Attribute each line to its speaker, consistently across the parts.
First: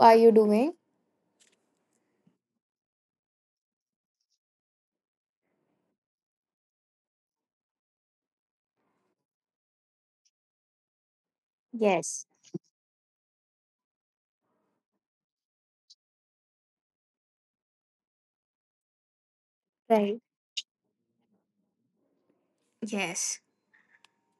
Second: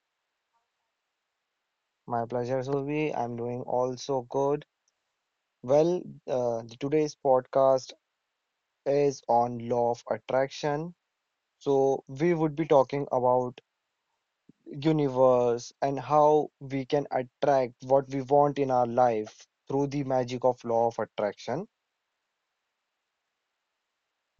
Speaker 1: are you doing?
Speaker 2: My pleasure, Surbhi. I'm doing also good. Well, today's podcast is on law of attraction. So, we
Speaker 1: Yes.
Speaker 2: would be talking about universe and how we can attract what we want in our life through the
Speaker 1: Right.
Speaker 2: magic of law of attraction.
Speaker 1: Yes.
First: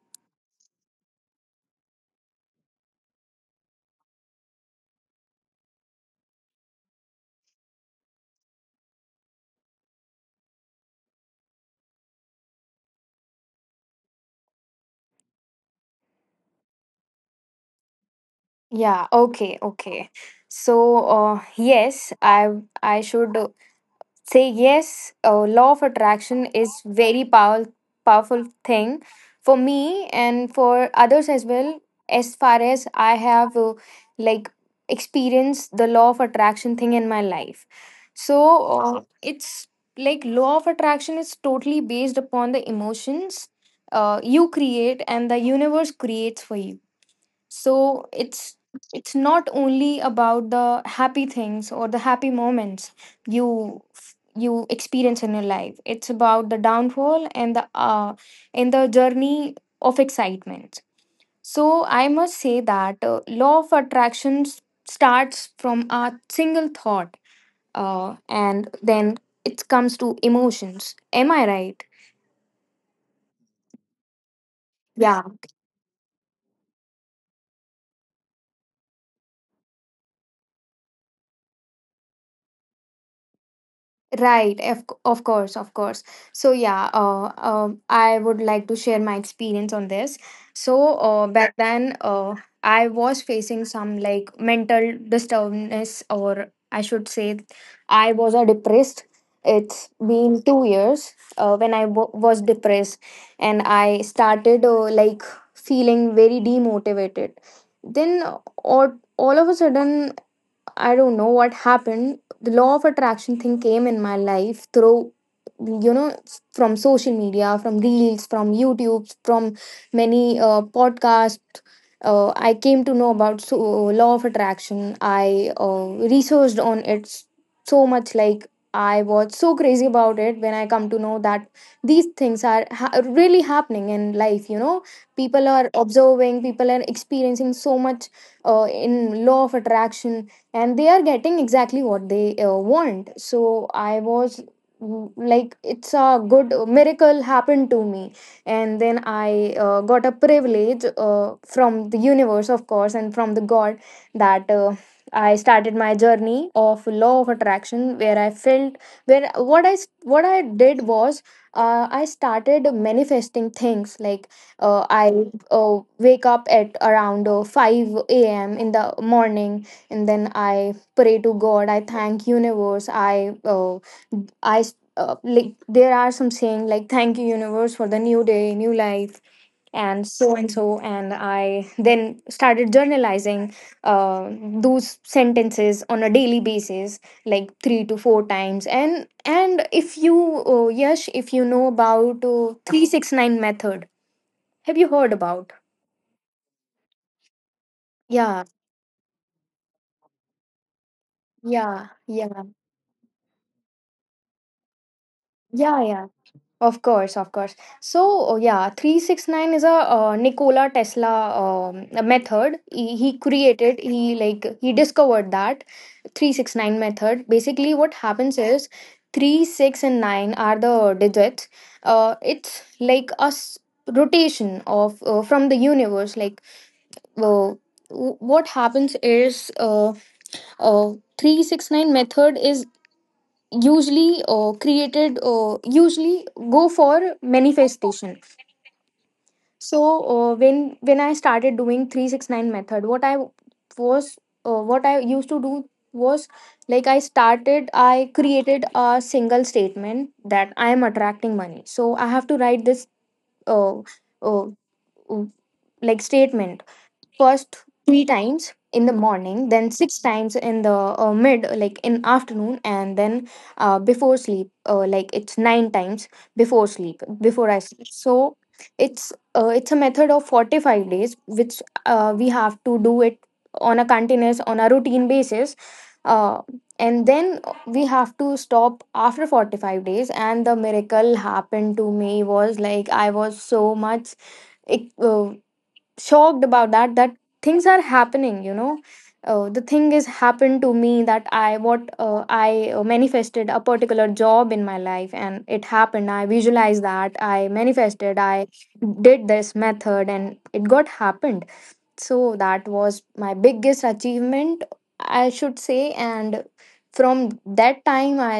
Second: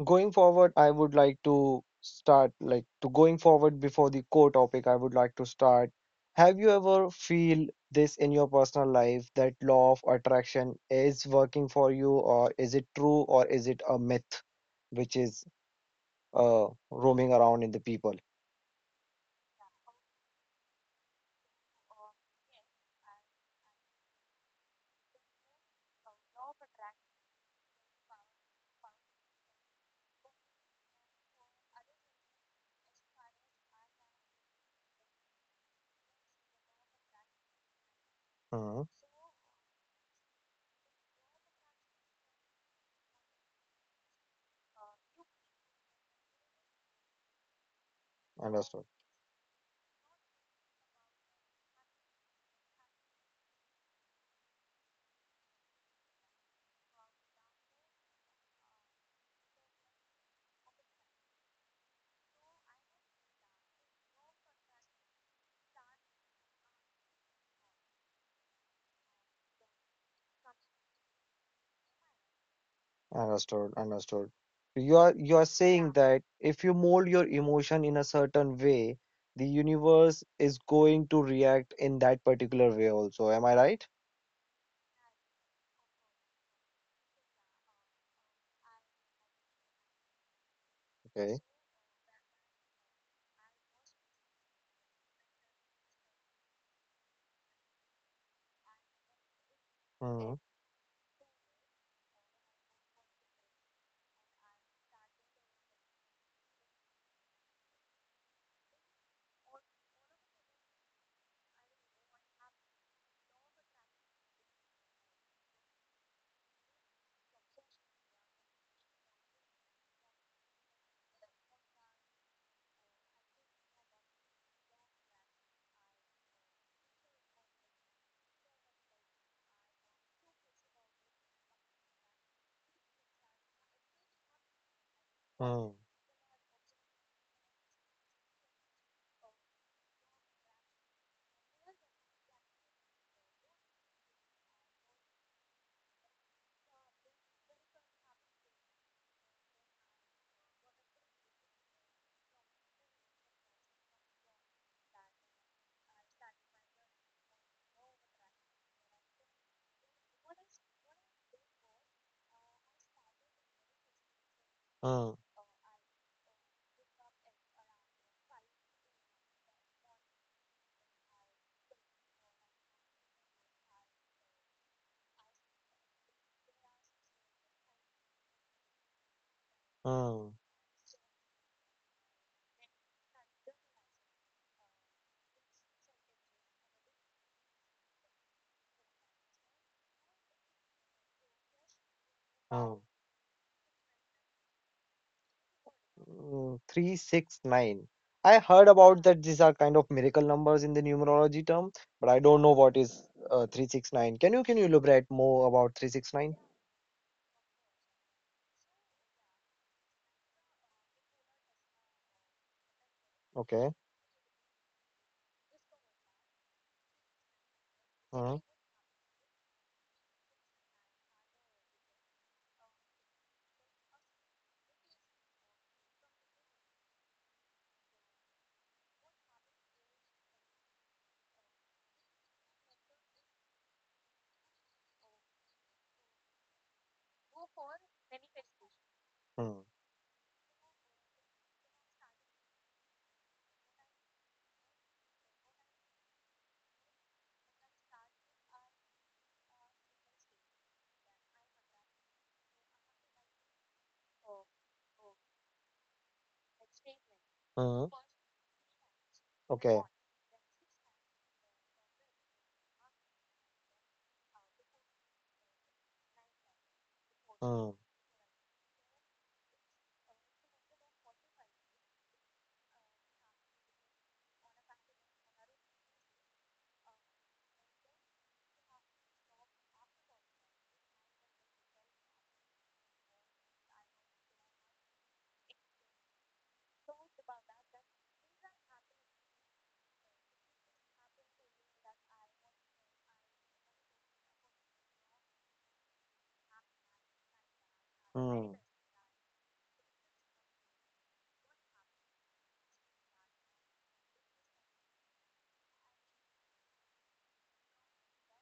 Speaker 2: Going forward, I would like to start like to going forward before the core topic, I would like to start. Have you ever feel this in your personal life that law of attraction is working for you, or is it true, or is it a myth which is roaming around in the people?
Speaker 1: Yeah. Okay. Okay. So, yes, I should. Say yes law of attraction is very powerful thing for me and for others as well, as far as I have like experienced the law of attraction thing in my life. So
Speaker 2: Hmm.
Speaker 1: it's like law of attraction is totally based upon the emotions you create, and the universe creates for you. So
Speaker 2: Understood.
Speaker 1: it's not only about the happy things or the happy moments you you experience in your life. It's about the downfall and the journey of excitement. So I must say that law of attraction s- starts from a single thought, and then it comes to emotions. Am I right?
Speaker 2: Understood. Understood. You are
Speaker 1: Yeah.
Speaker 2: you are saying that if you mold your emotion in a certain way, the universe is going to react in that particular way also. Am I right?
Speaker 1: Right, of course, of course. So yeah, I would like to share my experience on this. So uh,
Speaker 2: Okay.
Speaker 1: back then, uh, I was facing some like mental disturbance, or I should say, I was a depressed. It's
Speaker 2: Mm,
Speaker 1: been 2 years when I was depressed, and I started like feeling very demotivated. Then all of a sudden, I don't know what happened. The law of attraction thing came in my life through, you know, from social media, from reels, from YouTube, from many podcasts. I came to know about so, law of attraction. I researched on it so much. Like, I was so crazy about it when I come to know that these things are ha- really happening in life. You know, people
Speaker 2: mm,
Speaker 1: are observing, people are experiencing so much in law of attraction, and they are getting exactly what they want. So I was, mm, like, it's a good miracle happened to me. And then I got a privilege from the universe, of course, and from the god that I started my journey of law of attraction where I felt where what I s- what I did was, I started manifesting things. Like, I
Speaker 2: mm,
Speaker 1: uh, wake up at around 5 a.m in the morning, and then I pray to god, I thank universe, I like, there are some saying like, thank you universe for the new day, new life, and so
Speaker 2: mm,
Speaker 1: and so. And I then started journalizing uh, those sentences on a daily basis, like 3 to 4 times. And if you yes, if you know about
Speaker 2: mm.
Speaker 1: 369 method. Have you heard about?
Speaker 2: Mm, three, six, nine. I
Speaker 1: yeah
Speaker 2: heard about that these are kind of miracle numbers in the numerology term,
Speaker 1: yeah
Speaker 2: but I don't
Speaker 1: yeah
Speaker 2: know what is three, six, nine. Can you elaborate more about
Speaker 1: yeah
Speaker 2: three,
Speaker 1: yeah
Speaker 2: six, nine?
Speaker 1: Of course, of course. So, yeah, 369 is a Nikola Tesla method. He
Speaker 2: Okay.
Speaker 1: created, he discovered that 369 method. Basically, what
Speaker 2: Mm,
Speaker 1: happens is, 3, 6, and 9 are the digits. It's like a s- rotation of from the universe. Like, uh, what happens is uh, 369 method is usually created usually go for manifestation.
Speaker 2: mm,
Speaker 1: So when I started doing 369 method, was what I used to do was, like, I created a single statement that I am attracting money. So I have to write this uh, uh, uh, like statement first
Speaker 2: mm.
Speaker 1: 3 times in the morning, then
Speaker 2: Okay.
Speaker 1: 6 times in the mid like in afternoon, and then before sleep, like, it's 9 times before sleep, before I
Speaker 2: Mm,
Speaker 1: sleep so it's a method of 45 days, which we have to do it on a continuous, on a routine basis, uh, and then we have to stop after 45 days. And the miracle happened to me was, like, I was so much ec- uh, shocked about that, that things are happening, you know. Uh, the thing is happened to me that I manifested a particular job in my life, and it happened. I visualized that, I manifested, I
Speaker 2: mm.
Speaker 1: did this method, and it got happened. So that was my biggest achievement, I should say. And from that time, I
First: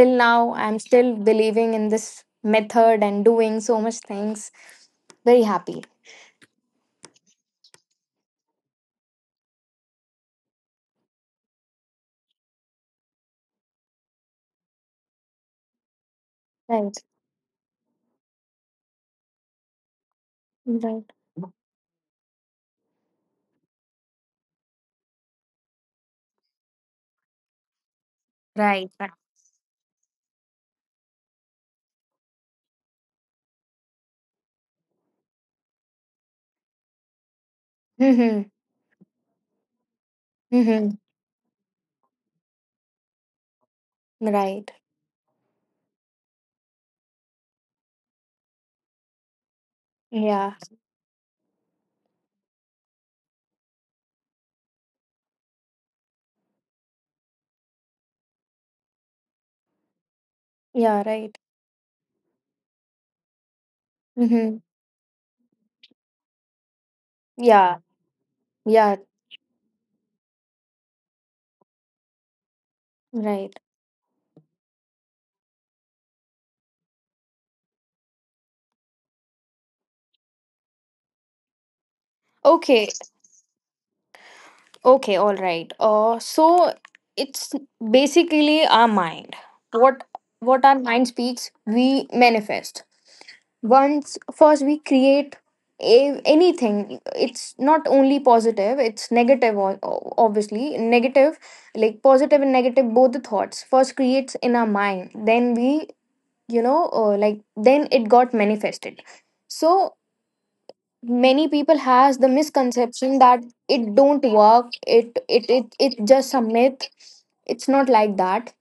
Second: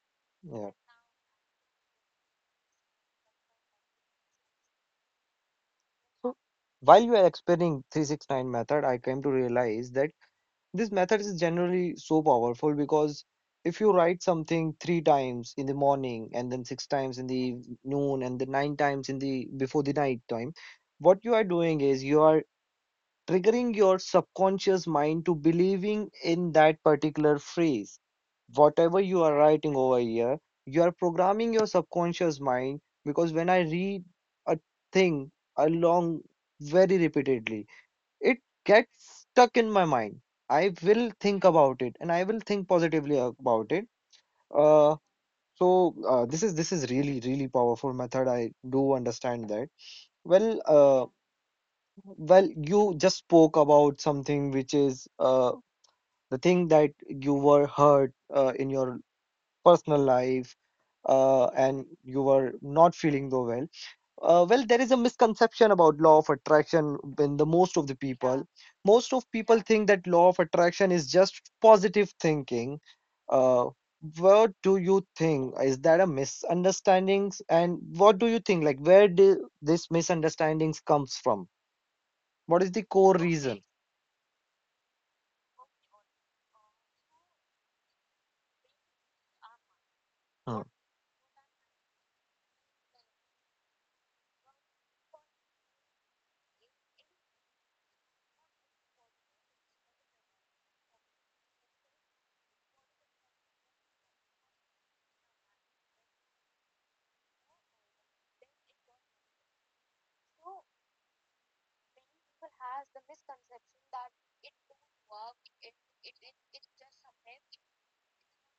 Speaker 1: till now,
Speaker 2: Yeah.
Speaker 1: I'm still believing in this method and doing so much things. Very happy.
Speaker 2: While you are explaining 369 method, I came to realize that this method is generally so powerful because if you write something three times in the morning and then six
Speaker 1: Right,
Speaker 2: times in the noon and then nine times in the before the night time,
Speaker 1: right.
Speaker 2: what you are doing is you are triggering your subconscious mind to believing in that particular phrase.
Speaker 1: Right.
Speaker 2: Whatever you are writing over here, you are programming your subconscious mind, because when I read a thing along very repeatedly, it
Speaker 1: Mhm.
Speaker 2: gets stuck in my mind. I
Speaker 1: Mhm.
Speaker 2: will think about it and I will think positively about it.
Speaker 1: Right.
Speaker 2: Uh, so this is really really powerful method. I do understand that.
Speaker 1: Yeah.
Speaker 2: Well, well, you just spoke about something which is the thing that you were hurt in your personal life,
Speaker 1: Yeah. Right.
Speaker 2: and you were not feeling though well.
Speaker 1: Mhm.
Speaker 2: Well, there is a misconception about law of attraction in the
Speaker 1: Yeah.
Speaker 2: most of the, yeah, people.
Speaker 1: Yeah.
Speaker 2: Most of people think that law of attraction is just positive thinking.
Speaker 1: Right.
Speaker 2: Uh, what do you think? Is that a misunderstandings? And what do you think? Like, where do this misunderstandings comes from? What is the
Speaker 1: Okay.
Speaker 2: core, okay, reason?
Speaker 1: Okay. All right. So it's basically our mind. What
Speaker 2: Hmm.
Speaker 1: What our mind speaks, we manifest. Once first we create anything. It's not only positive. It's negative. Obviously, negative, like positive and negative, both the thoughts first creates in our mind. Then we, you know, like then it got manifested. So many people has the misconception that it don't work, it just a myth. It's not like that.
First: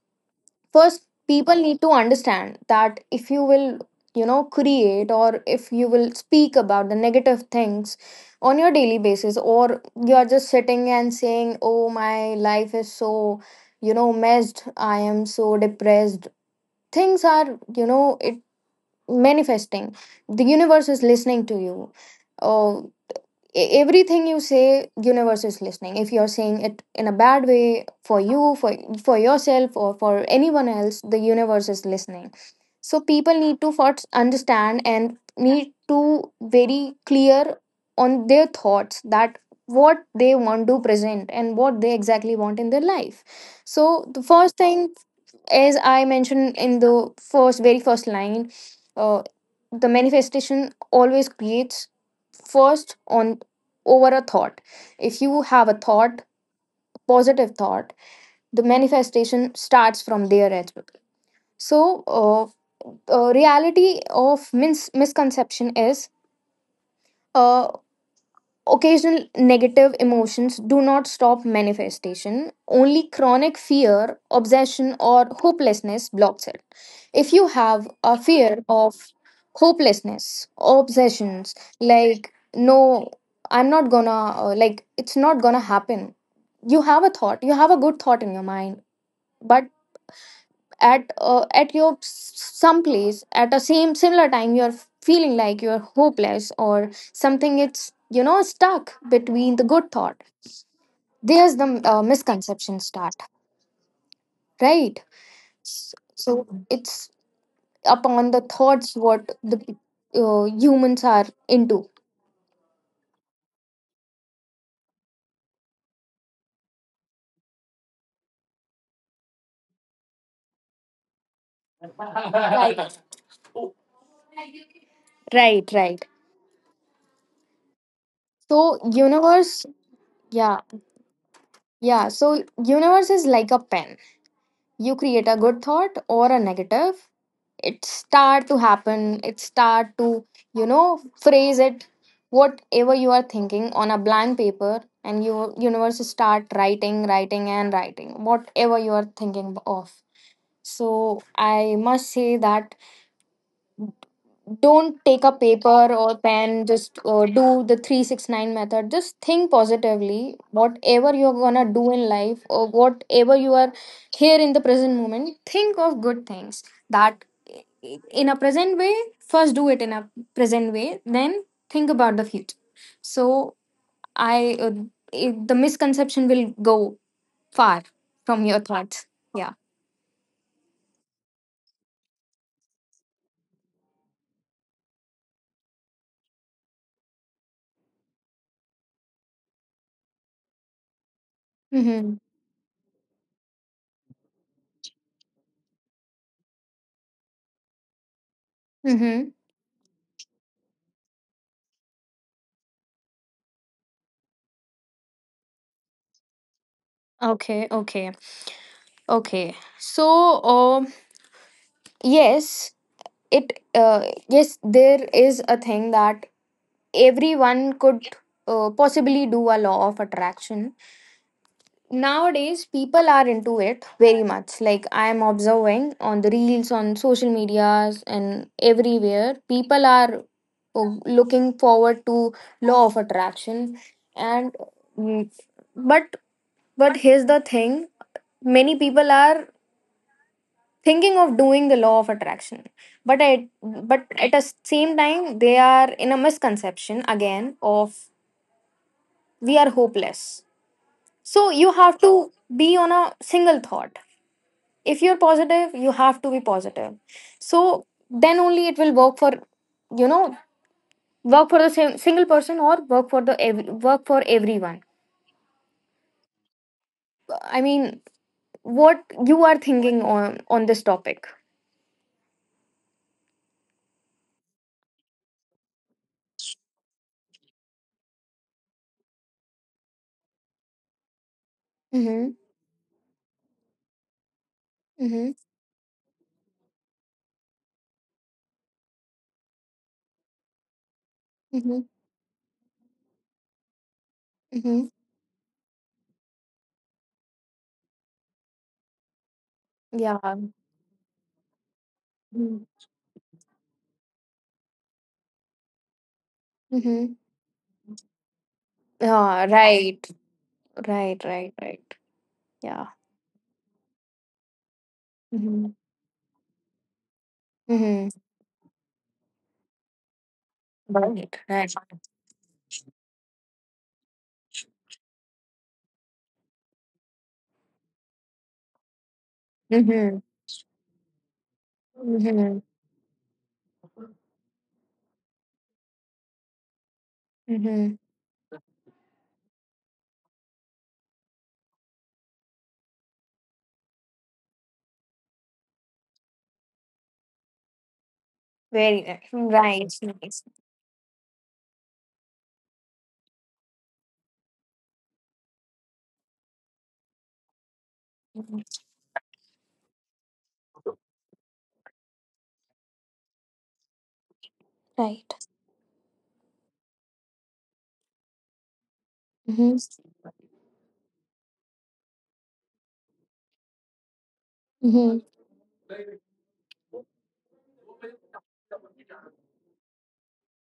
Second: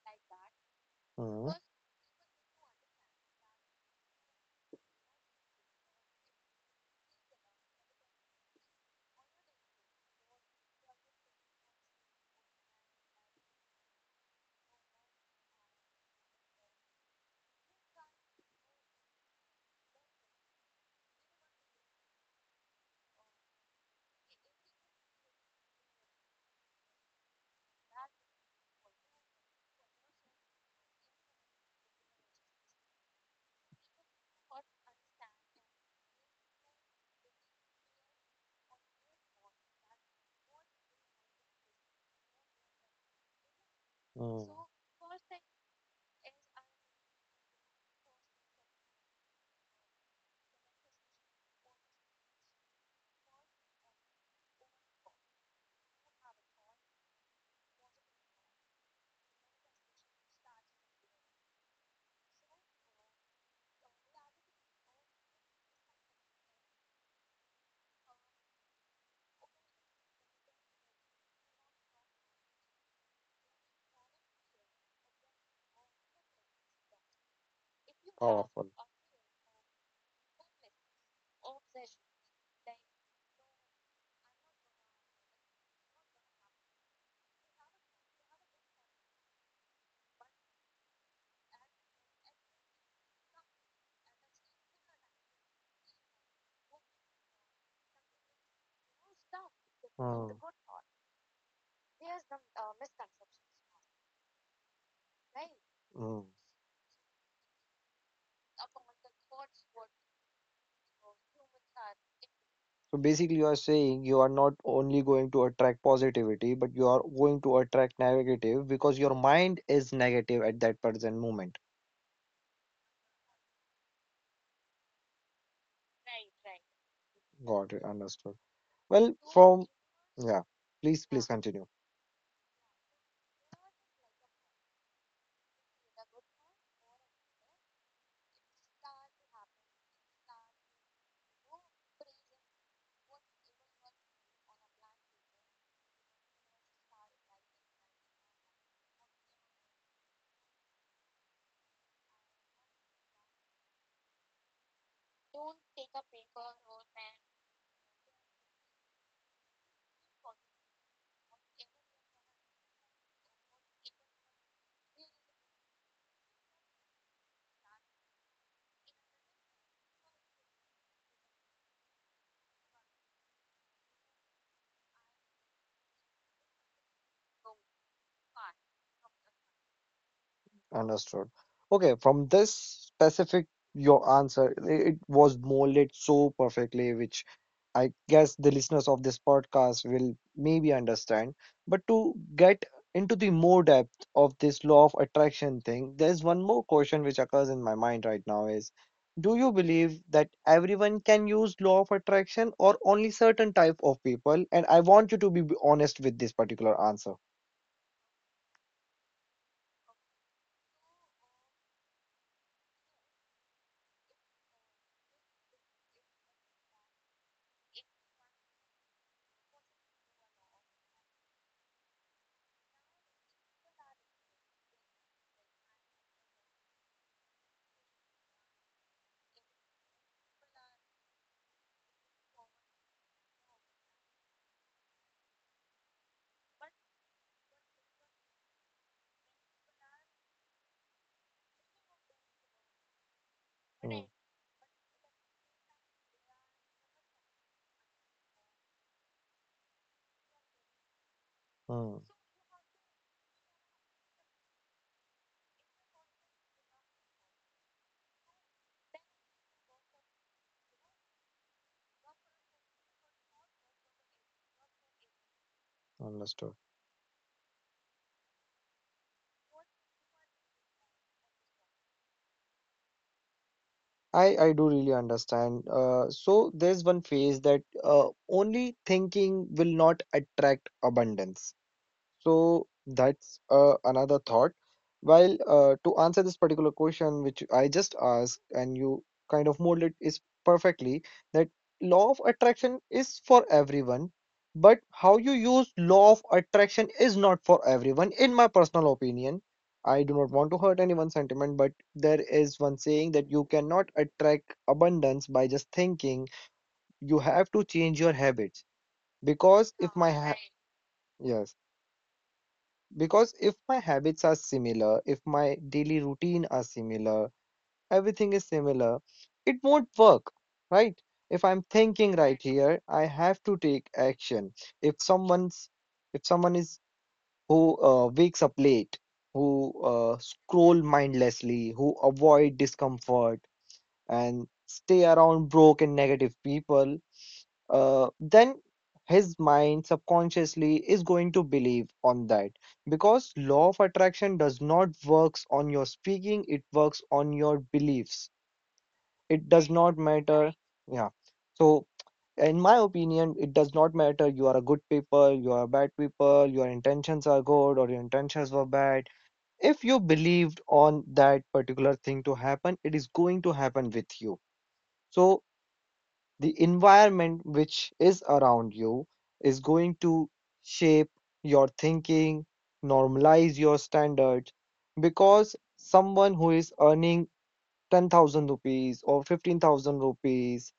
Speaker 1: First
Speaker 2: Hmm.
Speaker 1: people need to understand that, if you will, you know, create, or if you will speak about the negative things on your daily basis, or you are just sitting and saying, oh, my life is so, you know, messed, I am so depressed, things are, you know, it manifesting, the universe is listening to you. Oh, everything you say, universe is listening. If you're saying it in a bad way for you, for yourself or for anyone else, the universe is listening. So people need to first understand and need to very clear on their thoughts that what they want to present, and what they exactly want in their life. So the
Speaker 2: Hmm.
Speaker 1: first
Speaker 2: So
Speaker 1: thing, as I mentioned in the first, very first line, uh, the manifestation always creates first on, over a thought. If you have a thought, positive thought, the manifestation starts from there as well. So, reality of misconception is. uh, Occasional negative emotions do not stop manifestation. Only chronic fear, obsession, or hopelessness blocks it. If you have a fear
Speaker 2: powerful.
Speaker 1: of hopelessness, obsessions, like, no, I'm not gonna, like, it's not gonna happen. You have a thought, you have a good thought in your mind, but at your some place, at a same similar time, you're feeling like you're hopeless or something. It's, you know, stuck between the good thought.
Speaker 2: Hmm.
Speaker 1: There's the misconception start, right?
Speaker 2: Hmm.
Speaker 1: So, mhm, it's upon the thoughts what the humans are into.
Speaker 2: So basically, you are saying you are not only going to attract positivity, but you are going to attract negative because your mind is negative at that present moment.
Speaker 1: Right, right.
Speaker 2: Got it, understood.
Speaker 1: So
Speaker 2: Well,
Speaker 1: universe,
Speaker 2: from, yeah,
Speaker 1: yeah,
Speaker 2: please, please continue.
Speaker 1: yeah. So universe is like a pen. You create a good thought or a negative, it start to happen, it start to, you know, phrase it, whatever you are thinking on a blank paper. And your universe start writing, writing, and writing, whatever you are thinking of. So I must say that, don't take a paper or pen. Just do the 369 method. Just think positively whatever you're gonna do in life, or whatever you are here in the present moment. Think of good things. That, in a present way, first do it in a present way, then think about the future. So i uh, the misconception will go far from your thoughts. Yeah.
Speaker 2: Understood. Okay, from this specific your answer, it was molded so perfectly, which I guess the listeners of this podcast will maybe understand. But
Speaker 1: Mm-hmm.
Speaker 2: to get into the more depth of this law of attraction thing, there's one more question which occurs in my mind right now is,
Speaker 1: Mm-hmm.
Speaker 2: do you believe that everyone can use law of attraction or only certain type of people? And I want you to be honest with this particular answer.
Speaker 1: Okay, okay. Okay, so, um. Yes, it yes, there is a thing that everyone could possibly do a law of attraction. Nowadays people are into it very much. Like, I am observing on the reels, on social medias, and everywhere people are looking forward to law of attraction. And, mm, but but here's the thing, many people are thinking of doing the law of attraction, but at,
Speaker 2: Hmm.
Speaker 1: but at the same time, they are in a misconception again of, we are hopeless. So you have
Speaker 2: Hmm.
Speaker 1: to be on a single thought. If you're positive, you have to be positive. So then only it will work for, you know, work for the same single person, or work for everyone.
Speaker 2: Understood.
Speaker 1: I mean, what you are thinking on this topic?
Speaker 2: I do really understand. So there's one phase that only thinking will not attract abundance.
Speaker 1: Mm-hmm.
Speaker 2: So that's another thought.
Speaker 1: Mm-hmm.
Speaker 2: While to answer this particular question, which I just asked, and you kind of mold it is perfectly that
Speaker 1: Mm-hmm.
Speaker 2: law of attraction is for everyone, but
Speaker 1: Mm-hmm.
Speaker 2: how you use law of attraction is not for everyone, in my personal opinion. I do
Speaker 1: Yeah.
Speaker 2: not want to hurt anyone's sentiment, but there is one saying that you cannot attract abundance by just thinking.
Speaker 1: Mm-hmm.
Speaker 2: You have to change your habits,
Speaker 1: Yeah,
Speaker 2: because if
Speaker 1: right.
Speaker 2: my ha-
Speaker 1: Right, right,
Speaker 2: yes,
Speaker 1: right. Yeah.
Speaker 2: because if my habits are similar, if my
Speaker 1: Mm-hmm.
Speaker 2: daily routine are similar,
Speaker 1: Mm-hmm.
Speaker 2: everything is similar, it won't work, right?
Speaker 1: Right,
Speaker 2: If I'm
Speaker 1: right.
Speaker 2: thinking right here, I have to take action. If someone's, if someone is who wakes up late, who
Speaker 1: Mm-hmm.
Speaker 2: scroll mindlessly, who avoid
Speaker 1: Mm-hmm.
Speaker 2: discomfort and stay around broke and negative people,
Speaker 1: Mm-hmm.
Speaker 2: then his mind subconsciously is going to believe on that, because law of attraction does not works on your speaking. It works on your beliefs.
Speaker 1: Very
Speaker 2: It does not
Speaker 1: nice. Right,
Speaker 2: matter.
Speaker 1: nice.
Speaker 2: Yeah. So in my opinion, it does not matter, you are a good people, you are a bad people, your intentions are good or your intentions were bad. If you believed on that particular thing to happen, it is going to happen with you.
Speaker 1: Right.
Speaker 2: So the environment which is around you is
Speaker 1: Mm-hmm.
Speaker 2: going to shape your thinking, normalize your standards.
Speaker 1: Mm-hmm.
Speaker 2: Because someone who is earning 10,000 rupees or 15,000 rupees,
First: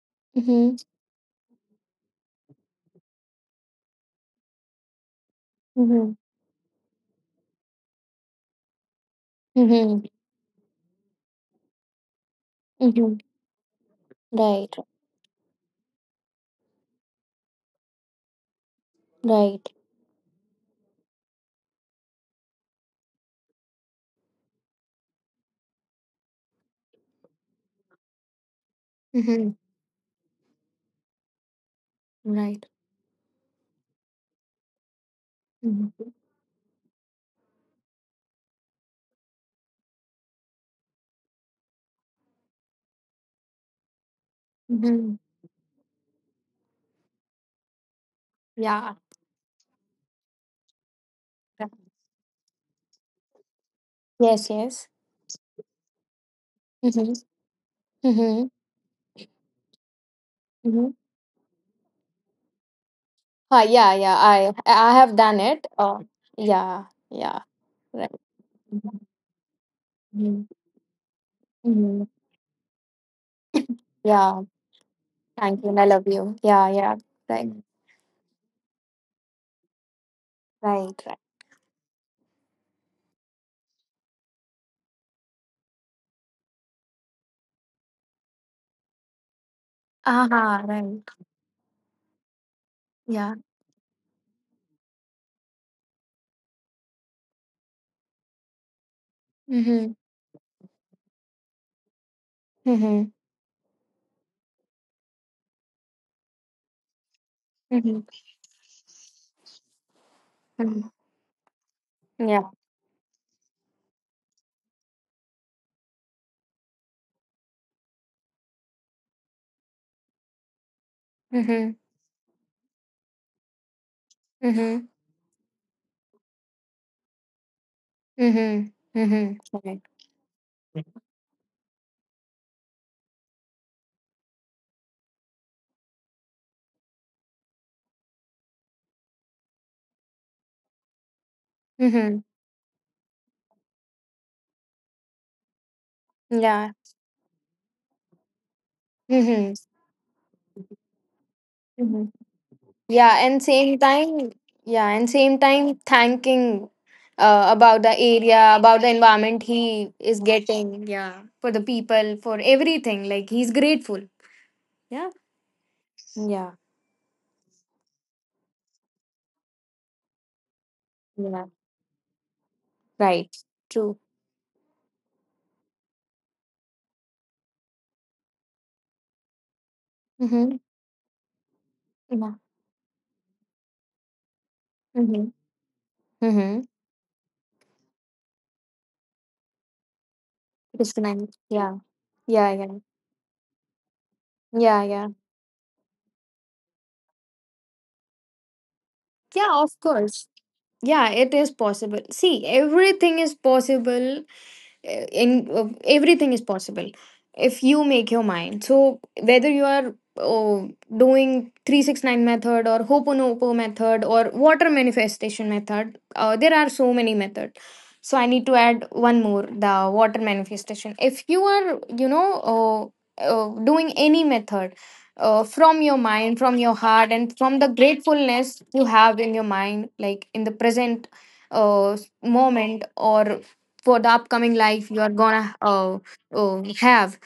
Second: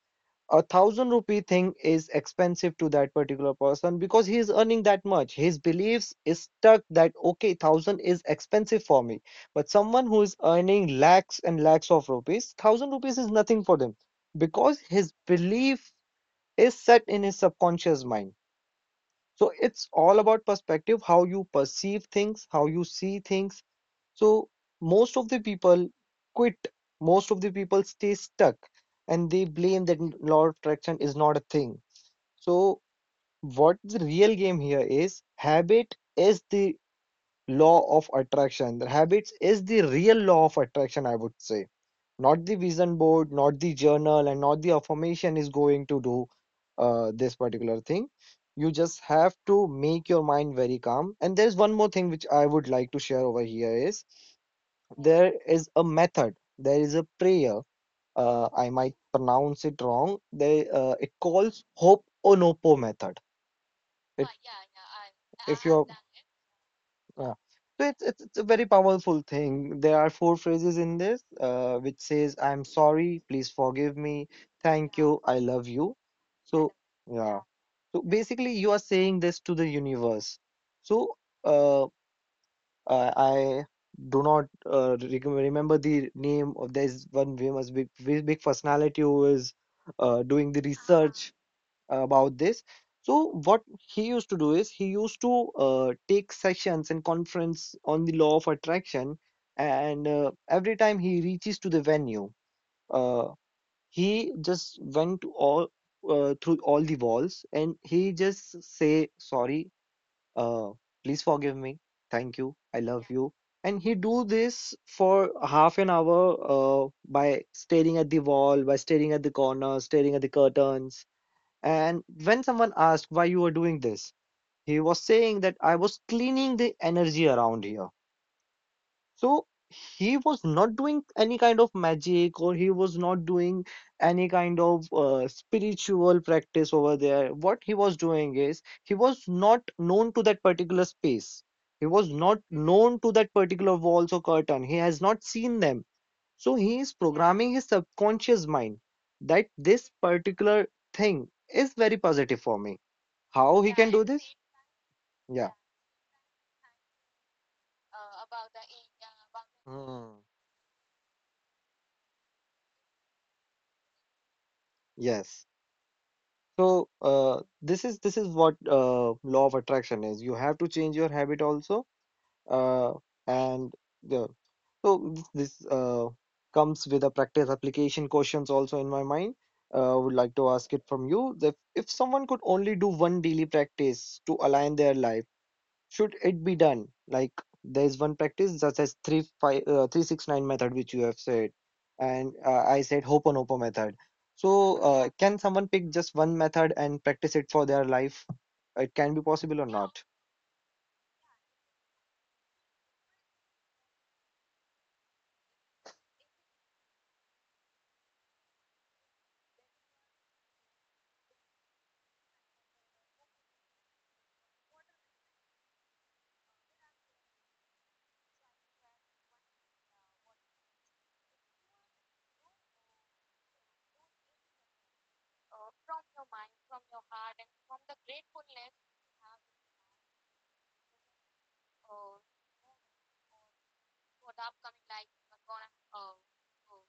Speaker 2: a
Speaker 1: Mm-hmm.
Speaker 2: thousand rupee thing is expensive to that particular person because he is earning that much. His
Speaker 1: Mm-hmm.
Speaker 2: beliefs is stuck that, okay, thousand is expensive for me. But
Speaker 1: Mm-hmm.
Speaker 2: someone who is earning lakhs and lakhs of rupees, thousand rupees
Speaker 1: Mm-hmm.
Speaker 2: is nothing for them
Speaker 1: Right,
Speaker 2: because his belief is set in his subconscious mind. So
Speaker 1: right.
Speaker 2: it's all about perspective, how you perceive things, how you see things. So most of the people quit, most of the people stay stuck, and they
Speaker 1: Mm-hmm.
Speaker 2: blame that law of attraction is not a thing.
Speaker 1: Right.
Speaker 2: So, what the real game here is, habit
Speaker 1: Mm-hmm.
Speaker 2: is the law of attraction. The habits is the real law of attraction, I would say. Not the vision board, not the journal, and not the
Speaker 1: Mm-hmm.
Speaker 2: affirmation is going to do this particular thing. You
Speaker 1: Yeah.
Speaker 2: just have to make your mind very calm. And there's one
Speaker 1: Yeah.
Speaker 2: more thing which I would like to share over here is,
Speaker 1: Yes, yes.
Speaker 2: there is a method, there is a
Speaker 1: Mm-hmm.
Speaker 2: prayer.
Speaker 1: Mm-hmm.
Speaker 2: I might pronounce it wrong. They
Speaker 1: Mm-hmm.
Speaker 2: It calls Hope Onopo method.
Speaker 1: Yeah, yeah.
Speaker 2: It,
Speaker 1: I
Speaker 2: yeah, yeah,
Speaker 1: I have done
Speaker 2: I
Speaker 1: it.
Speaker 2: if you're,
Speaker 1: Yeah,
Speaker 2: yeah.
Speaker 1: yeah.
Speaker 2: So it's,
Speaker 1: Right.
Speaker 2: it's it's a very
Speaker 1: Mm-hmm.
Speaker 2: powerful thing. There are four
Speaker 1: Mm-hmm.
Speaker 2: phrases in this, which
Speaker 1: Mm-hmm.
Speaker 2: says, "I'm sorry, please forgive me,
Speaker 1: Yeah.
Speaker 2: thank you, I
Speaker 1: Thank you.
Speaker 2: love
Speaker 1: And I
Speaker 2: you."
Speaker 1: love you. Yeah,
Speaker 2: So
Speaker 1: yeah.
Speaker 2: yeah.
Speaker 1: Right. Mm.
Speaker 2: So basically, you are saying this to the universe.
Speaker 1: Right. Right.
Speaker 2: So uh, I do not remember the name of, there's one famous big big big personality who is doing
Speaker 1: Aha,
Speaker 2: the
Speaker 1: right.
Speaker 2: research about this.
Speaker 1: Yeah.
Speaker 2: So what he used to do is, he used to take sessions and conference on the law of attraction,
Speaker 1: Mm-hmm.
Speaker 2: and every time he reaches to the venue,
Speaker 1: Mm-hmm.
Speaker 2: uh, he just went to all through all the walls and
Speaker 1: Mm-hmm.
Speaker 2: he just say sorry, uh,
Speaker 1: Mm-hmm.
Speaker 2: please forgive me, thank
Speaker 1: Yeah.
Speaker 2: you, I love you, and he do this for half an hour by staring at the wall, by staring at the corner, staring at the curtains.
Speaker 1: Mm-hmm.
Speaker 2: And when someone asked why you were doing this,
Speaker 1: Mm-hmm.
Speaker 2: he was saying that I was cleaning the energy around here.
Speaker 1: Mm-hmm. Mm-hmm.
Speaker 2: So
Speaker 1: Right.
Speaker 2: he was not doing any kind of magic or he was not doing any kind of spiritual practice over there. What he was doing is, he was not known to that particular space. He was
Speaker 1: Mm-hmm.
Speaker 2: not known to that particular walls or curtain. He has not seen them. So
Speaker 1: Yeah.
Speaker 2: he is, yeah, programming his subconscious mind that
Speaker 1: Mm-hmm.
Speaker 2: this particular thing is very
Speaker 1: Mm-hmm.
Speaker 2: positive for me.
Speaker 1: Yeah, and
Speaker 2: How he
Speaker 1: same
Speaker 2: can do
Speaker 1: time,
Speaker 2: this?
Speaker 1: yeah, and same
Speaker 2: Yeah.
Speaker 1: time thanking about the area, about the environment he is getting, yeah, for the people, for everything. Like, he's grateful. Yeah.
Speaker 2: Yes.
Speaker 1: Yeah.
Speaker 2: So this is what law of attraction is. You have to
Speaker 1: Yeah.
Speaker 2: change your habit also,
Speaker 1: Right.
Speaker 2: uh,
Speaker 1: True.
Speaker 2: and the this comes with a practice application questions also in my mind. I
Speaker 1: Mm-hmm.
Speaker 2: would like to ask it from you that
Speaker 1: Yeah.
Speaker 2: if someone could only do one daily practice to
Speaker 1: Mm-hmm.
Speaker 2: align their life, should
Speaker 1: Mhm.
Speaker 2: it be done? Like there is one practice such as 369 method which
Speaker 1: Discriminate.
Speaker 2: you have
Speaker 1: Yeah.
Speaker 2: said,
Speaker 1: Yeah, yeah.
Speaker 2: and I said Hoponopo method.
Speaker 1: Yeah, yeah.
Speaker 2: So can someone pick just one method and practice it for their life? It can be
Speaker 1: Yeah, of
Speaker 2: possible or
Speaker 1: course.
Speaker 2: not?
Speaker 1: Yeah, it is possible. See, everything is possible in everything is possible if you make your mind. So whether you are uh, doing 369 method or hoponopo method or water manifestation method, there are so many methods. So I need to add one more, the water manifestation. If you are doing any method from your mind, from your heart, and from the gratefulness you have in your mind, like in the present uh, moment or for the upcoming life you are gonna have.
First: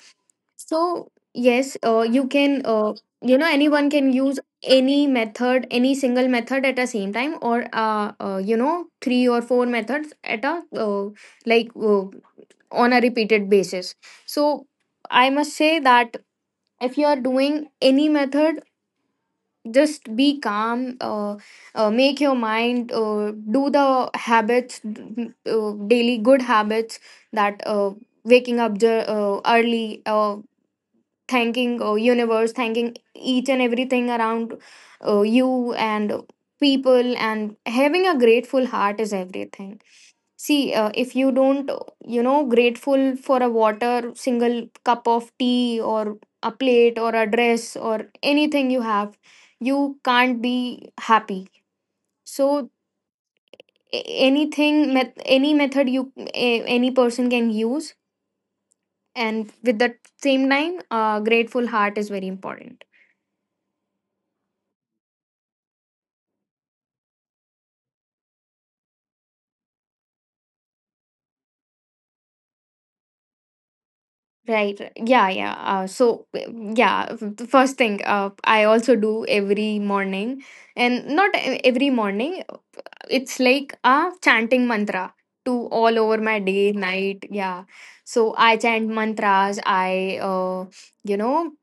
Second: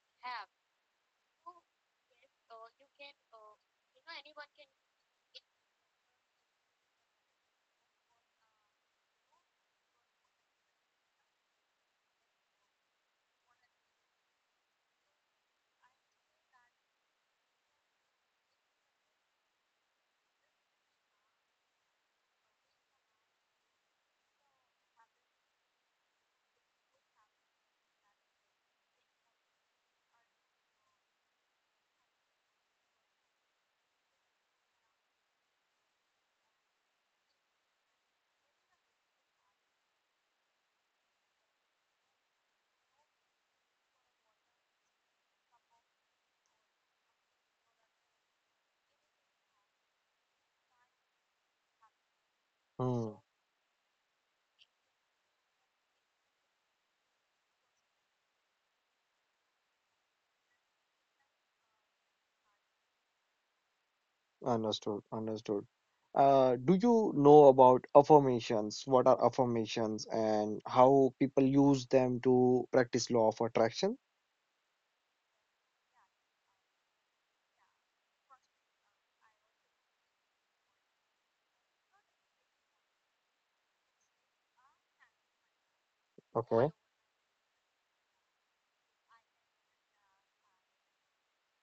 Speaker 1: So yes, you can, anyone can use any method, any single method at a same time, or three or four methods at a like uh, on a repeated basis. So I must say that if you are doing any method, just be calm. Make your mind, do the habits, daily good habits, that waking up early, thanking universe, thanking each and everything around you, and people, and having a grateful heart is everything. See, if you don't, you know, grateful for a water, single cup of tea, or a plate or a dress or anything you have, you can't be happy. So
Speaker 2: Hmm.
Speaker 1: anything, met, any method any person can use, and with that same time, grateful heart is very important.
Speaker 2: Understood. Understood. Do you know about affirmations? What are affirmations and how people use them to practice law of attraction?
Speaker 1: Right. Right. Yeah. Yeah. The first thing, I also do every morning, and not every morning. It's like a chanting mantra to all over my
Speaker 2: Okay.
Speaker 1: day, night. Yeah. So I chant mantras. You know,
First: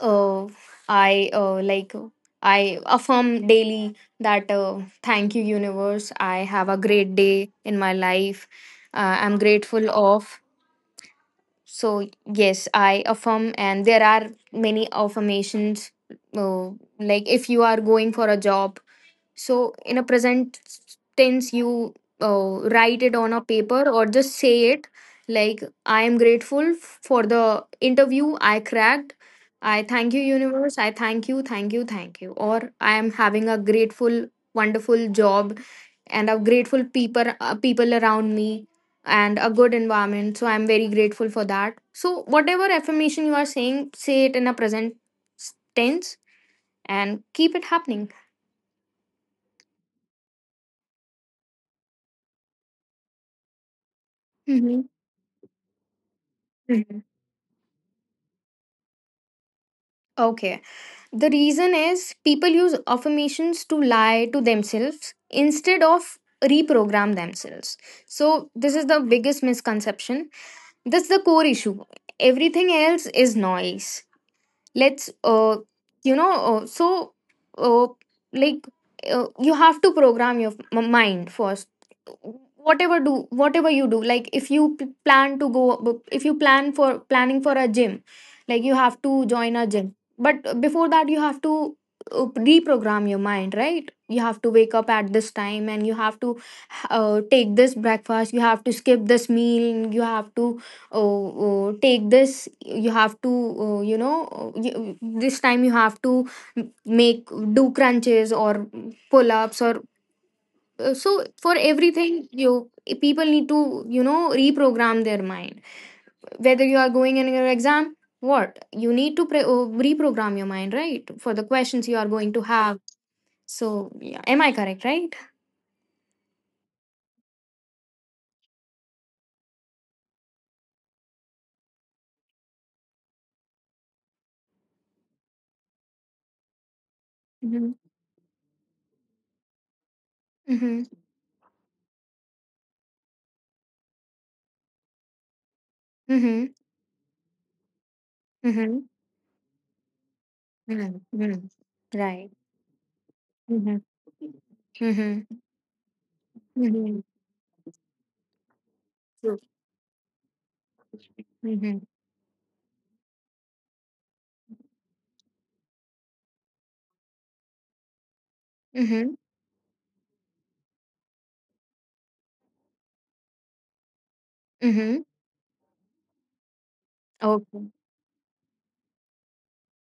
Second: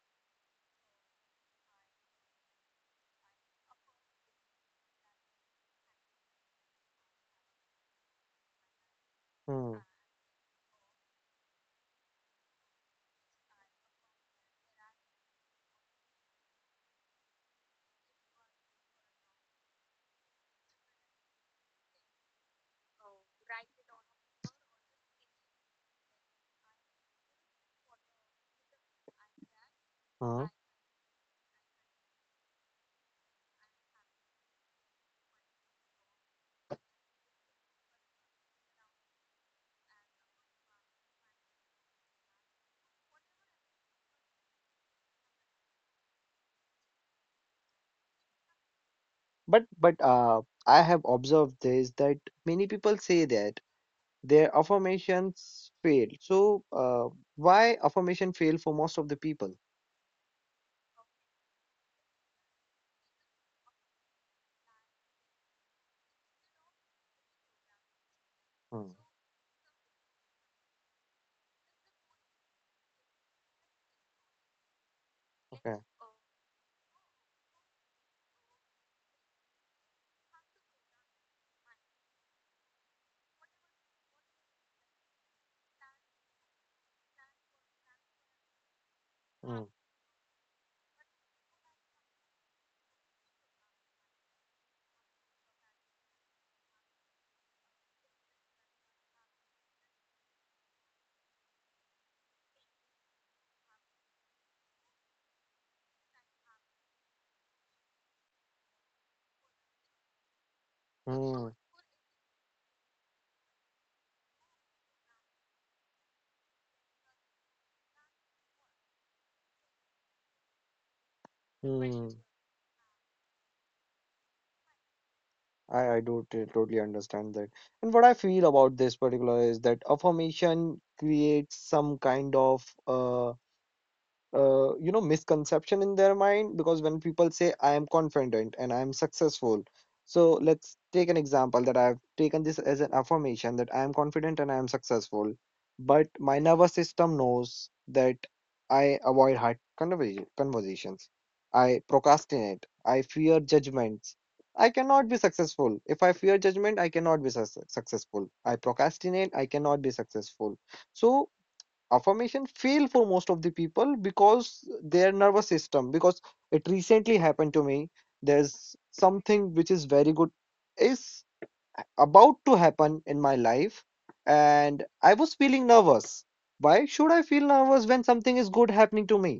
Speaker 1: uh, I, I affirm daily that, thank you universe, I have a great day in my life. I'm
Speaker 2: Hmm.
Speaker 1: grateful of. So yes, I affirm, and there are many affirmations. uh, like if you are going for a job, so in a present tense, you write it on a paper or just say it, like, I am grateful for the interview I cracked. I thank you,
Speaker 2: Hmm.
Speaker 1: universe. I thank you, thank you, thank you. Or I am having a grateful, wonderful job, and a grateful people, people around me, and a good environment. So I'm very grateful for that. So whatever affirmation you are saying, say it in a present tense and keep it happening.
Speaker 2: But I have observed this, that many people say that their
Speaker 1: Mhm.
Speaker 2: affirmations fail. So why affirmation fail for most of the people?
Speaker 1: Okay. The reason is people use affirmations to lie to themselves instead of reprogram themselves. So this is the
Speaker 2: Hmm,
Speaker 1: biggest misconception. That's the core issue. Everything else is noise. Let's
Speaker 2: okay.
Speaker 1: you know so uh, like You have to program your mind first, whatever do, whatever you do. Like if you plan to go, if you plan for, planning for a gym, like you have to join a
Speaker 2: Hmm,
Speaker 1: gym, but before that you have to reprogram your mind, right? You have to wake up at this time, and you have to take this breakfast, you have to skip this meal, you have to, oh, oh, take this, you have to, oh, you, this time you have to make, do crunches or pull-ups, or so for
Speaker 2: hmm,
Speaker 1: everything, you people need to, you know, reprogram their mind, whether you are going in your exam, what you need to reprogram your mind, right, for the questions you are going to
Speaker 2: hmm.
Speaker 1: have. So yeah, am I correct? Right.
Speaker 2: I do totally understand that. And what I feel about this particular is that affirmation creates some kind of misconception in their mind, because when
Speaker 1: Mm-hmm.
Speaker 2: people say I am confident and I am successful. So
Speaker 1: Mm-hmm.
Speaker 2: let's take an example, that I've taken this as an affirmation that I am confident and I am successful, but
Speaker 1: Mm-hmm.
Speaker 2: my nervous system knows that
Speaker 1: Mm-hmm.
Speaker 2: I avoid hard
Speaker 1: Mm-hmm.
Speaker 2: conversations, I
Speaker 1: Right.
Speaker 2: procrastinate, I
Speaker 1: Mm-hmm.
Speaker 2: fear judgments. I cannot be successful if I fear
Speaker 1: Mm-hmm.
Speaker 2: judgment. I cannot be successful, I
Speaker 1: True.
Speaker 2: procrastinate, I cannot be successful. So
Speaker 1: Mhm.
Speaker 2: affirmation fail for most of the people because their nervous system, because it recently happened to me.
Speaker 1: Mhm.
Speaker 2: There's something which is very good is about to happen in my life,
Speaker 1: Mhm.
Speaker 2: and I was feeling nervous. Why should I
Speaker 1: Okay.
Speaker 2: feel nervous when something is good happening to me?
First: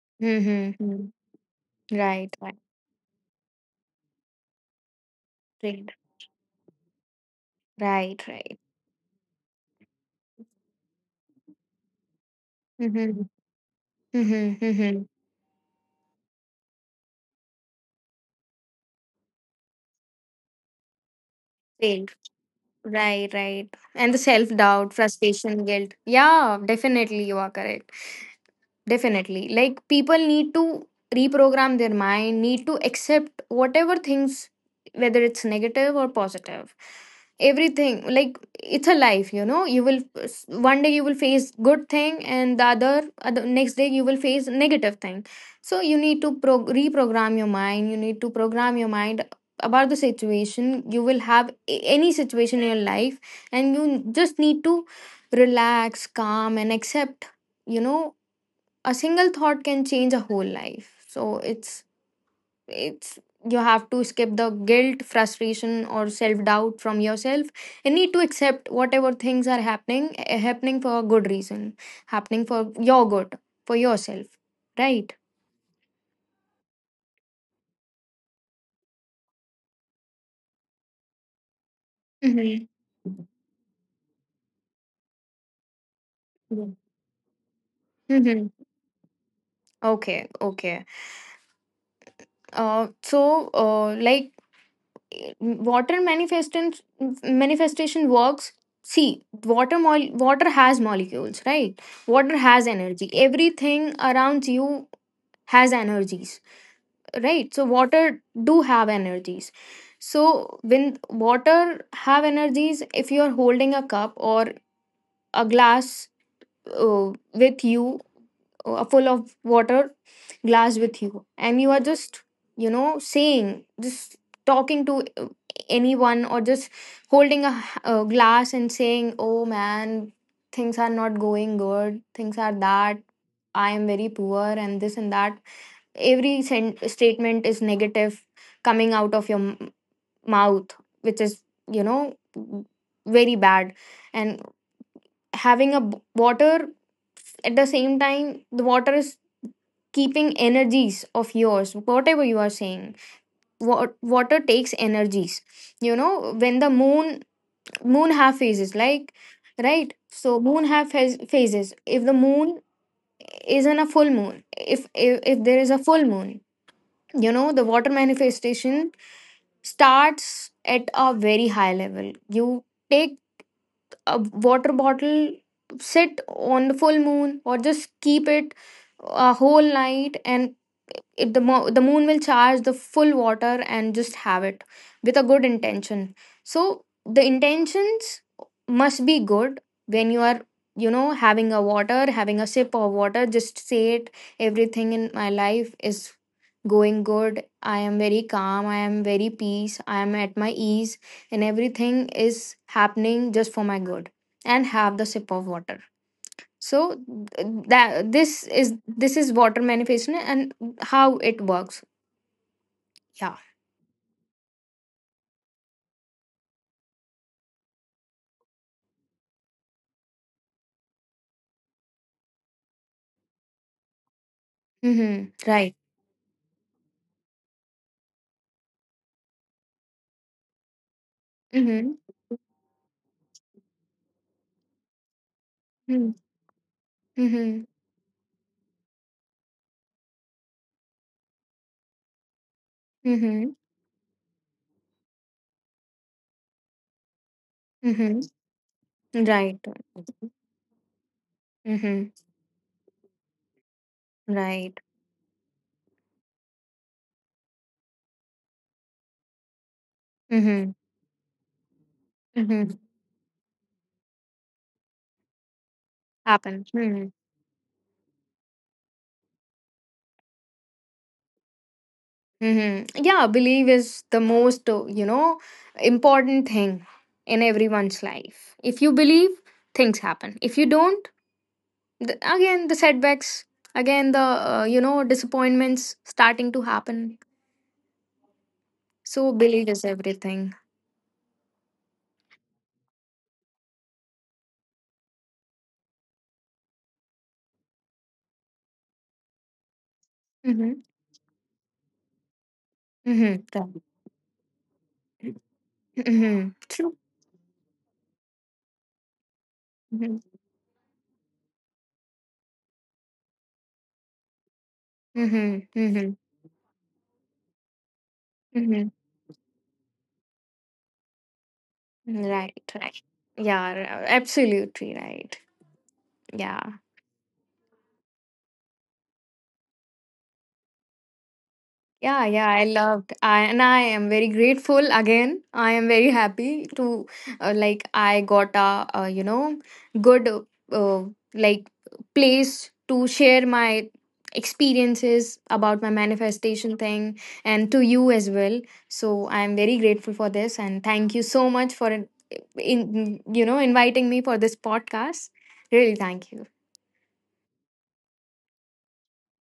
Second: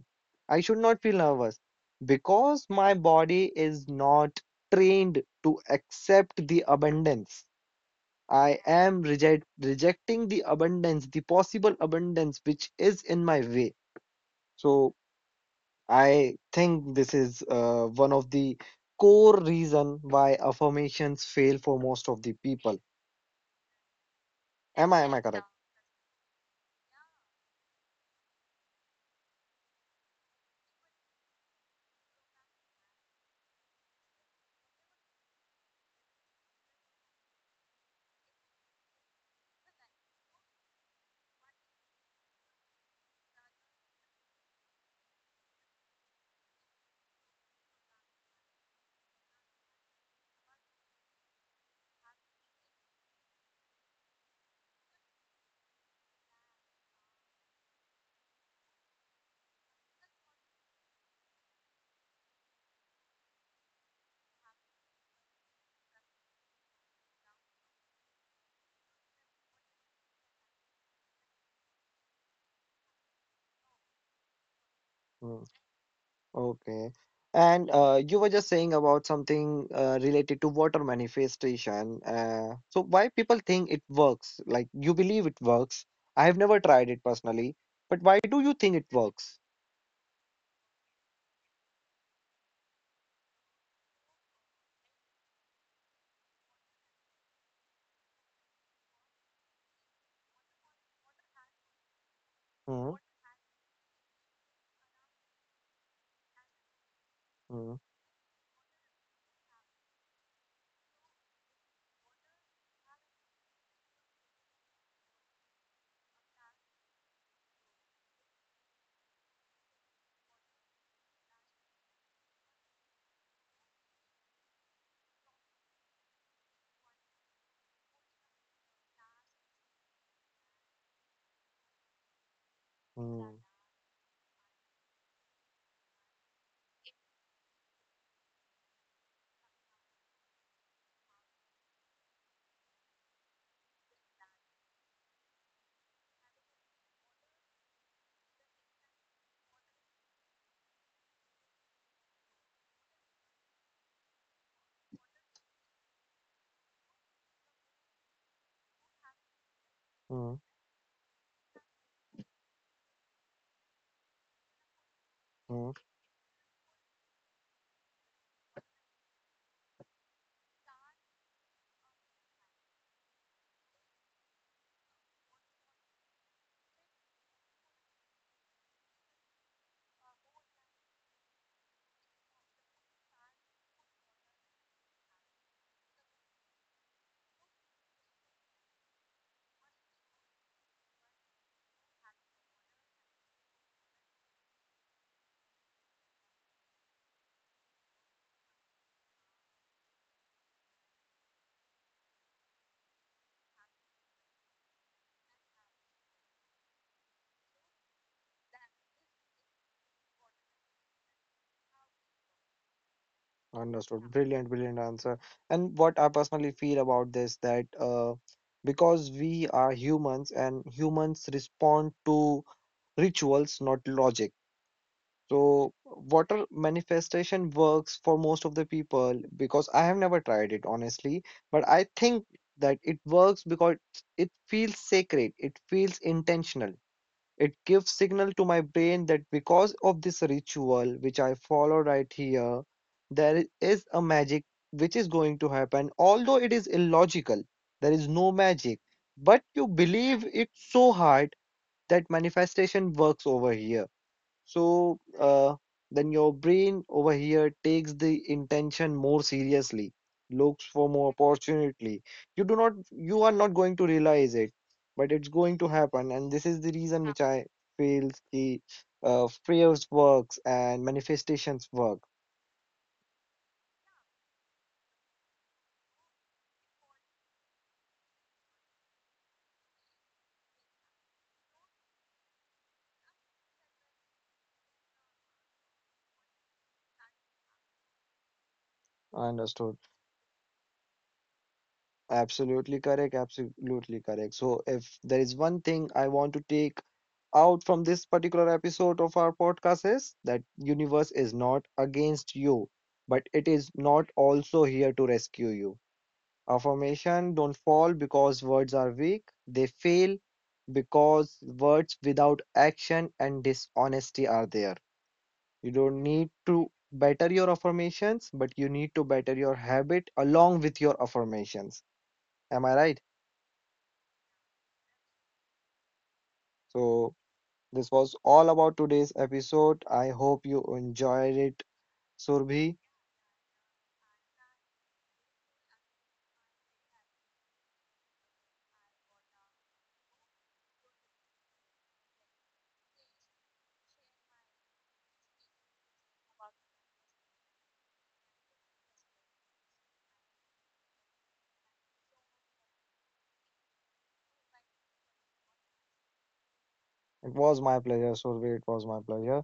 Speaker 2: I
Speaker 1: Mhm.
Speaker 2: should not
Speaker 1: Mhm.
Speaker 2: feel nervous
Speaker 1: Right. Right.
Speaker 2: because my body is not trained to
Speaker 1: Right.
Speaker 2: accept the abundance.
Speaker 1: Right. Right.
Speaker 2: I am rejecting the abundance, the possible abundance which is in
Speaker 1: Mhm.
Speaker 2: my way.
Speaker 1: Mhm.
Speaker 2: So
Speaker 1: Mhm.
Speaker 2: I think this is one of the core reason why affirmations fail for most
Speaker 1: Right.
Speaker 2: of the people.
Speaker 1: Right. Right. And the self doubt,
Speaker 2: Am I correct?
Speaker 1: frustration, guilt. Yeah, definitely, you are correct. Definitely. Like people need to reprogram their mind, need to accept whatever things, whether it's negative or positive. Everything, like, it's a life, you know. You will, one day you will face good thing, and the other, other next day you will face negative thing. So you need to reprogram your mind. You need to program your mind about the situation. You will have any situation in your life, and you just need to relax, calm, and accept. You know, a single thought can change a whole life, so it's, you have to skip the guilt, frustration, or self doubt from yourself. You need to accept whatever things are happening, happening for a good reason, happening for your good, for yourself, right?
Speaker 2: Hmm. Okay. And you were just saying about something related to water manifestation.
Speaker 1: Mm-hmm.
Speaker 2: So why people think it works? Like you believe it works. I have never tried it personally, but why do
Speaker 1: Mm-hmm.
Speaker 2: you think it works?
Speaker 1: Okay, okay. Like water manifestation, manifestation works. See, water has molecules, right? Water has
Speaker 2: Hmm,
Speaker 1: energy, everything around you has energies, right? So
Speaker 2: hmm,
Speaker 1: water do have energies. So when water have energies, if you are holding a cup or a glass, with you, full of water glass with you, and you are just, you know, saying, just talking to anyone, or just holding a, a glass and saying, oh man, things are not going good, things are that,
Speaker 2: hmm.
Speaker 1: I am very poor, and this and that, every statement is negative coming out of your mouth, which is, you know, very bad, and having a water at the same time, the water is keeping energies of yours, whatever you are saying. Water takes energies. You know, when the moon, moon have phases, like, right?
Speaker 2: Mm,
Speaker 1: So moon have phases. If the moon is in a full moon, if there is
Speaker 2: mm,
Speaker 1: a full moon, you know, the water manifestation starts at a very high level. You take a water bottle, sit on the full moon, or just keep it a whole night, and the moon will charge the full water, and just have it with a good intention. So the intentions must be good. When you are, you know, having a water, having a sip of water, just say it, everything in my life is going good, I am very calm, I am very peace, I am at my ease, and everything is happening just for my good, and have the sip of water. So th- that this is water manifestation and how it works. Yeah.
Speaker 2: understood. Brilliant, brilliant answer. And what I personally feel about this, that because we are humans and humans respond to rituals, not logic.
Speaker 1: Mm-hmm.
Speaker 2: So
Speaker 1: Right.
Speaker 2: water manifestation works for most of the people because I have never tried it honestly, but I
Speaker 1: Mm-hmm.
Speaker 2: think that it works because it feels sacred, it feels
Speaker 1: Mm-hmm.
Speaker 2: intentional. It
Speaker 1: Mm-hmm.
Speaker 2: gives signal to my brain that because of this ritual which I follow right here, there
Speaker 1: Mm-hmm.
Speaker 2: is a magic which is going to happen. Although it is illogical, there is
Speaker 1: Mm-hmm.
Speaker 2: no magic, but
Speaker 1: Right.
Speaker 2: you believe it so hard
Speaker 1: Mm-hmm.
Speaker 2: that manifestation works over here.
Speaker 1: Right.
Speaker 2: So then your brain over here takes the intention more seriously, looks
Speaker 1: Mm-hmm.
Speaker 2: for more opportunity. You do not,
Speaker 1: Mm-hmm.
Speaker 2: you are not going to realize it, but it's going to happen. And this is
Speaker 1: Happen.
Speaker 2: the reason
Speaker 1: Mm-hmm.
Speaker 2: which I feel the prayers works and manifestations work.
Speaker 1: Mm-hmm. Yeah, belief is the most, important thing in everyone's life. If you believe, things happen. If you don't, again the setbacks, again the you know, disappointments starting to happen. So belief
Speaker 2: Understood.
Speaker 1: is everything.
Speaker 2: Absolutely correct. Absolutely correct. So if there is one thing I want to take out from this particular episode of our podcast is that
Speaker 1: Mm-hmm.
Speaker 2: universe is not against you, but it
Speaker 1: Mm-hmm.
Speaker 2: is not also here to
Speaker 1: Right.
Speaker 2: rescue you.
Speaker 1: Mm-hmm. True.
Speaker 2: Affirmation don't fall because words are weak. They fail
Speaker 1: Mm-hmm.
Speaker 2: because words without action and dishonesty are there. You
Speaker 1: Mm-hmm.
Speaker 2: don't
Speaker 1: Mm-hmm.
Speaker 2: need to better your affirmations, but you
Speaker 1: Mm-hmm.
Speaker 2: need to better your habit along with your affirmations.
Speaker 1: Mm-hmm. Right.
Speaker 2: Am I
Speaker 1: Right.
Speaker 2: right?
Speaker 1: Yeah. Absolutely right. Yeah.
Speaker 2: So this was all about today's episode. I hope you enjoyed it.
Speaker 1: Yeah, yeah, I
Speaker 2: Surbhi,
Speaker 1: loved. I, and I am very grateful again. I am very happy to, like I got a, good uh, like place to share my experiences about my manifestation thing, and to you as well. So I am very grateful for this, and thank you so much for in you know inviting me for this podcast. Really thank you.
Speaker 2: it was my pleasure. Surbhi, it was my pleasure.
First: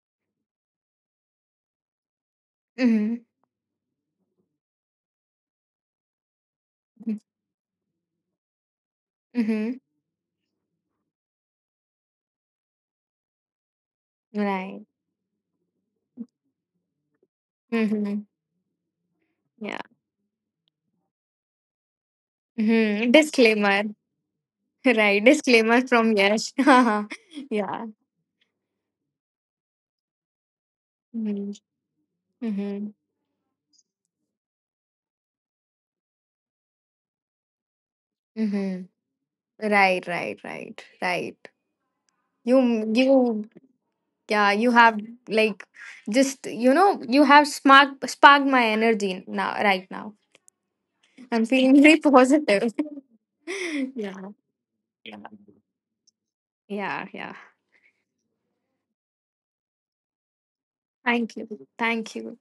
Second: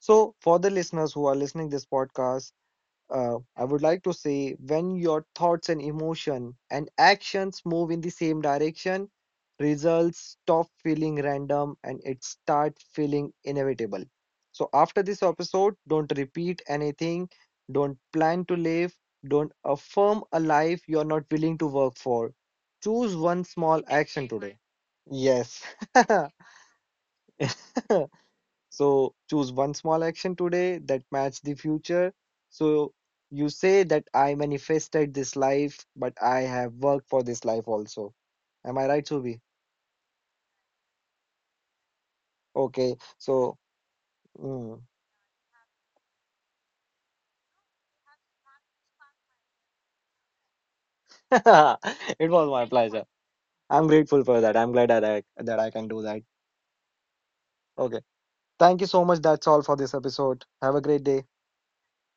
Speaker 2: So, for the listeners who are listening this podcast,
Speaker 1: Mhm.
Speaker 2: I would like to say, when your thoughts and emotion and actions move in the same direction,
Speaker 1: Mhm.
Speaker 2: results stop feeling random and it start feeling inevitable. So,
Speaker 1: Right.
Speaker 2: after this episode, don't repeat anything, don't
Speaker 1: Mhm.
Speaker 2: plan to live, don't
Speaker 1: Yeah.
Speaker 2: affirm a life you are not willing to work for. Choose
Speaker 1: Mm-hmm.
Speaker 2: one small
Speaker 1: Disclaimer.
Speaker 2: action today.
Speaker 1: Right.
Speaker 2: Yes.
Speaker 1: Disclaimer from Yash. Yeah.
Speaker 2: So choose one small action today that match the
Speaker 1: Mm-hmm.
Speaker 2: future. So
Speaker 1: Mm-hmm.
Speaker 2: you say that I manifested this life, but I have worked for this life also. Am
Speaker 1: Mm-hmm.
Speaker 2: I right, Subi?
Speaker 1: Right, right, right, right. You,
Speaker 2: Okay.
Speaker 1: you,
Speaker 2: So,
Speaker 1: yeah, you
Speaker 2: mm.
Speaker 1: have, like, just, you know, you have sparked, sparked my energy now, right now. I'm feeling very
Speaker 2: It was my
Speaker 1: positive.
Speaker 2: pleasure. I'm
Speaker 1: Yeah,
Speaker 2: grateful for that. I'm glad that
Speaker 1: yeah,
Speaker 2: I can do that.
Speaker 1: yeah, yeah.
Speaker 2: Okay. Thank you so much. That's all for this episode. Have a great
Speaker 1: Thank you.
Speaker 2: day.
Speaker 1: Thank you.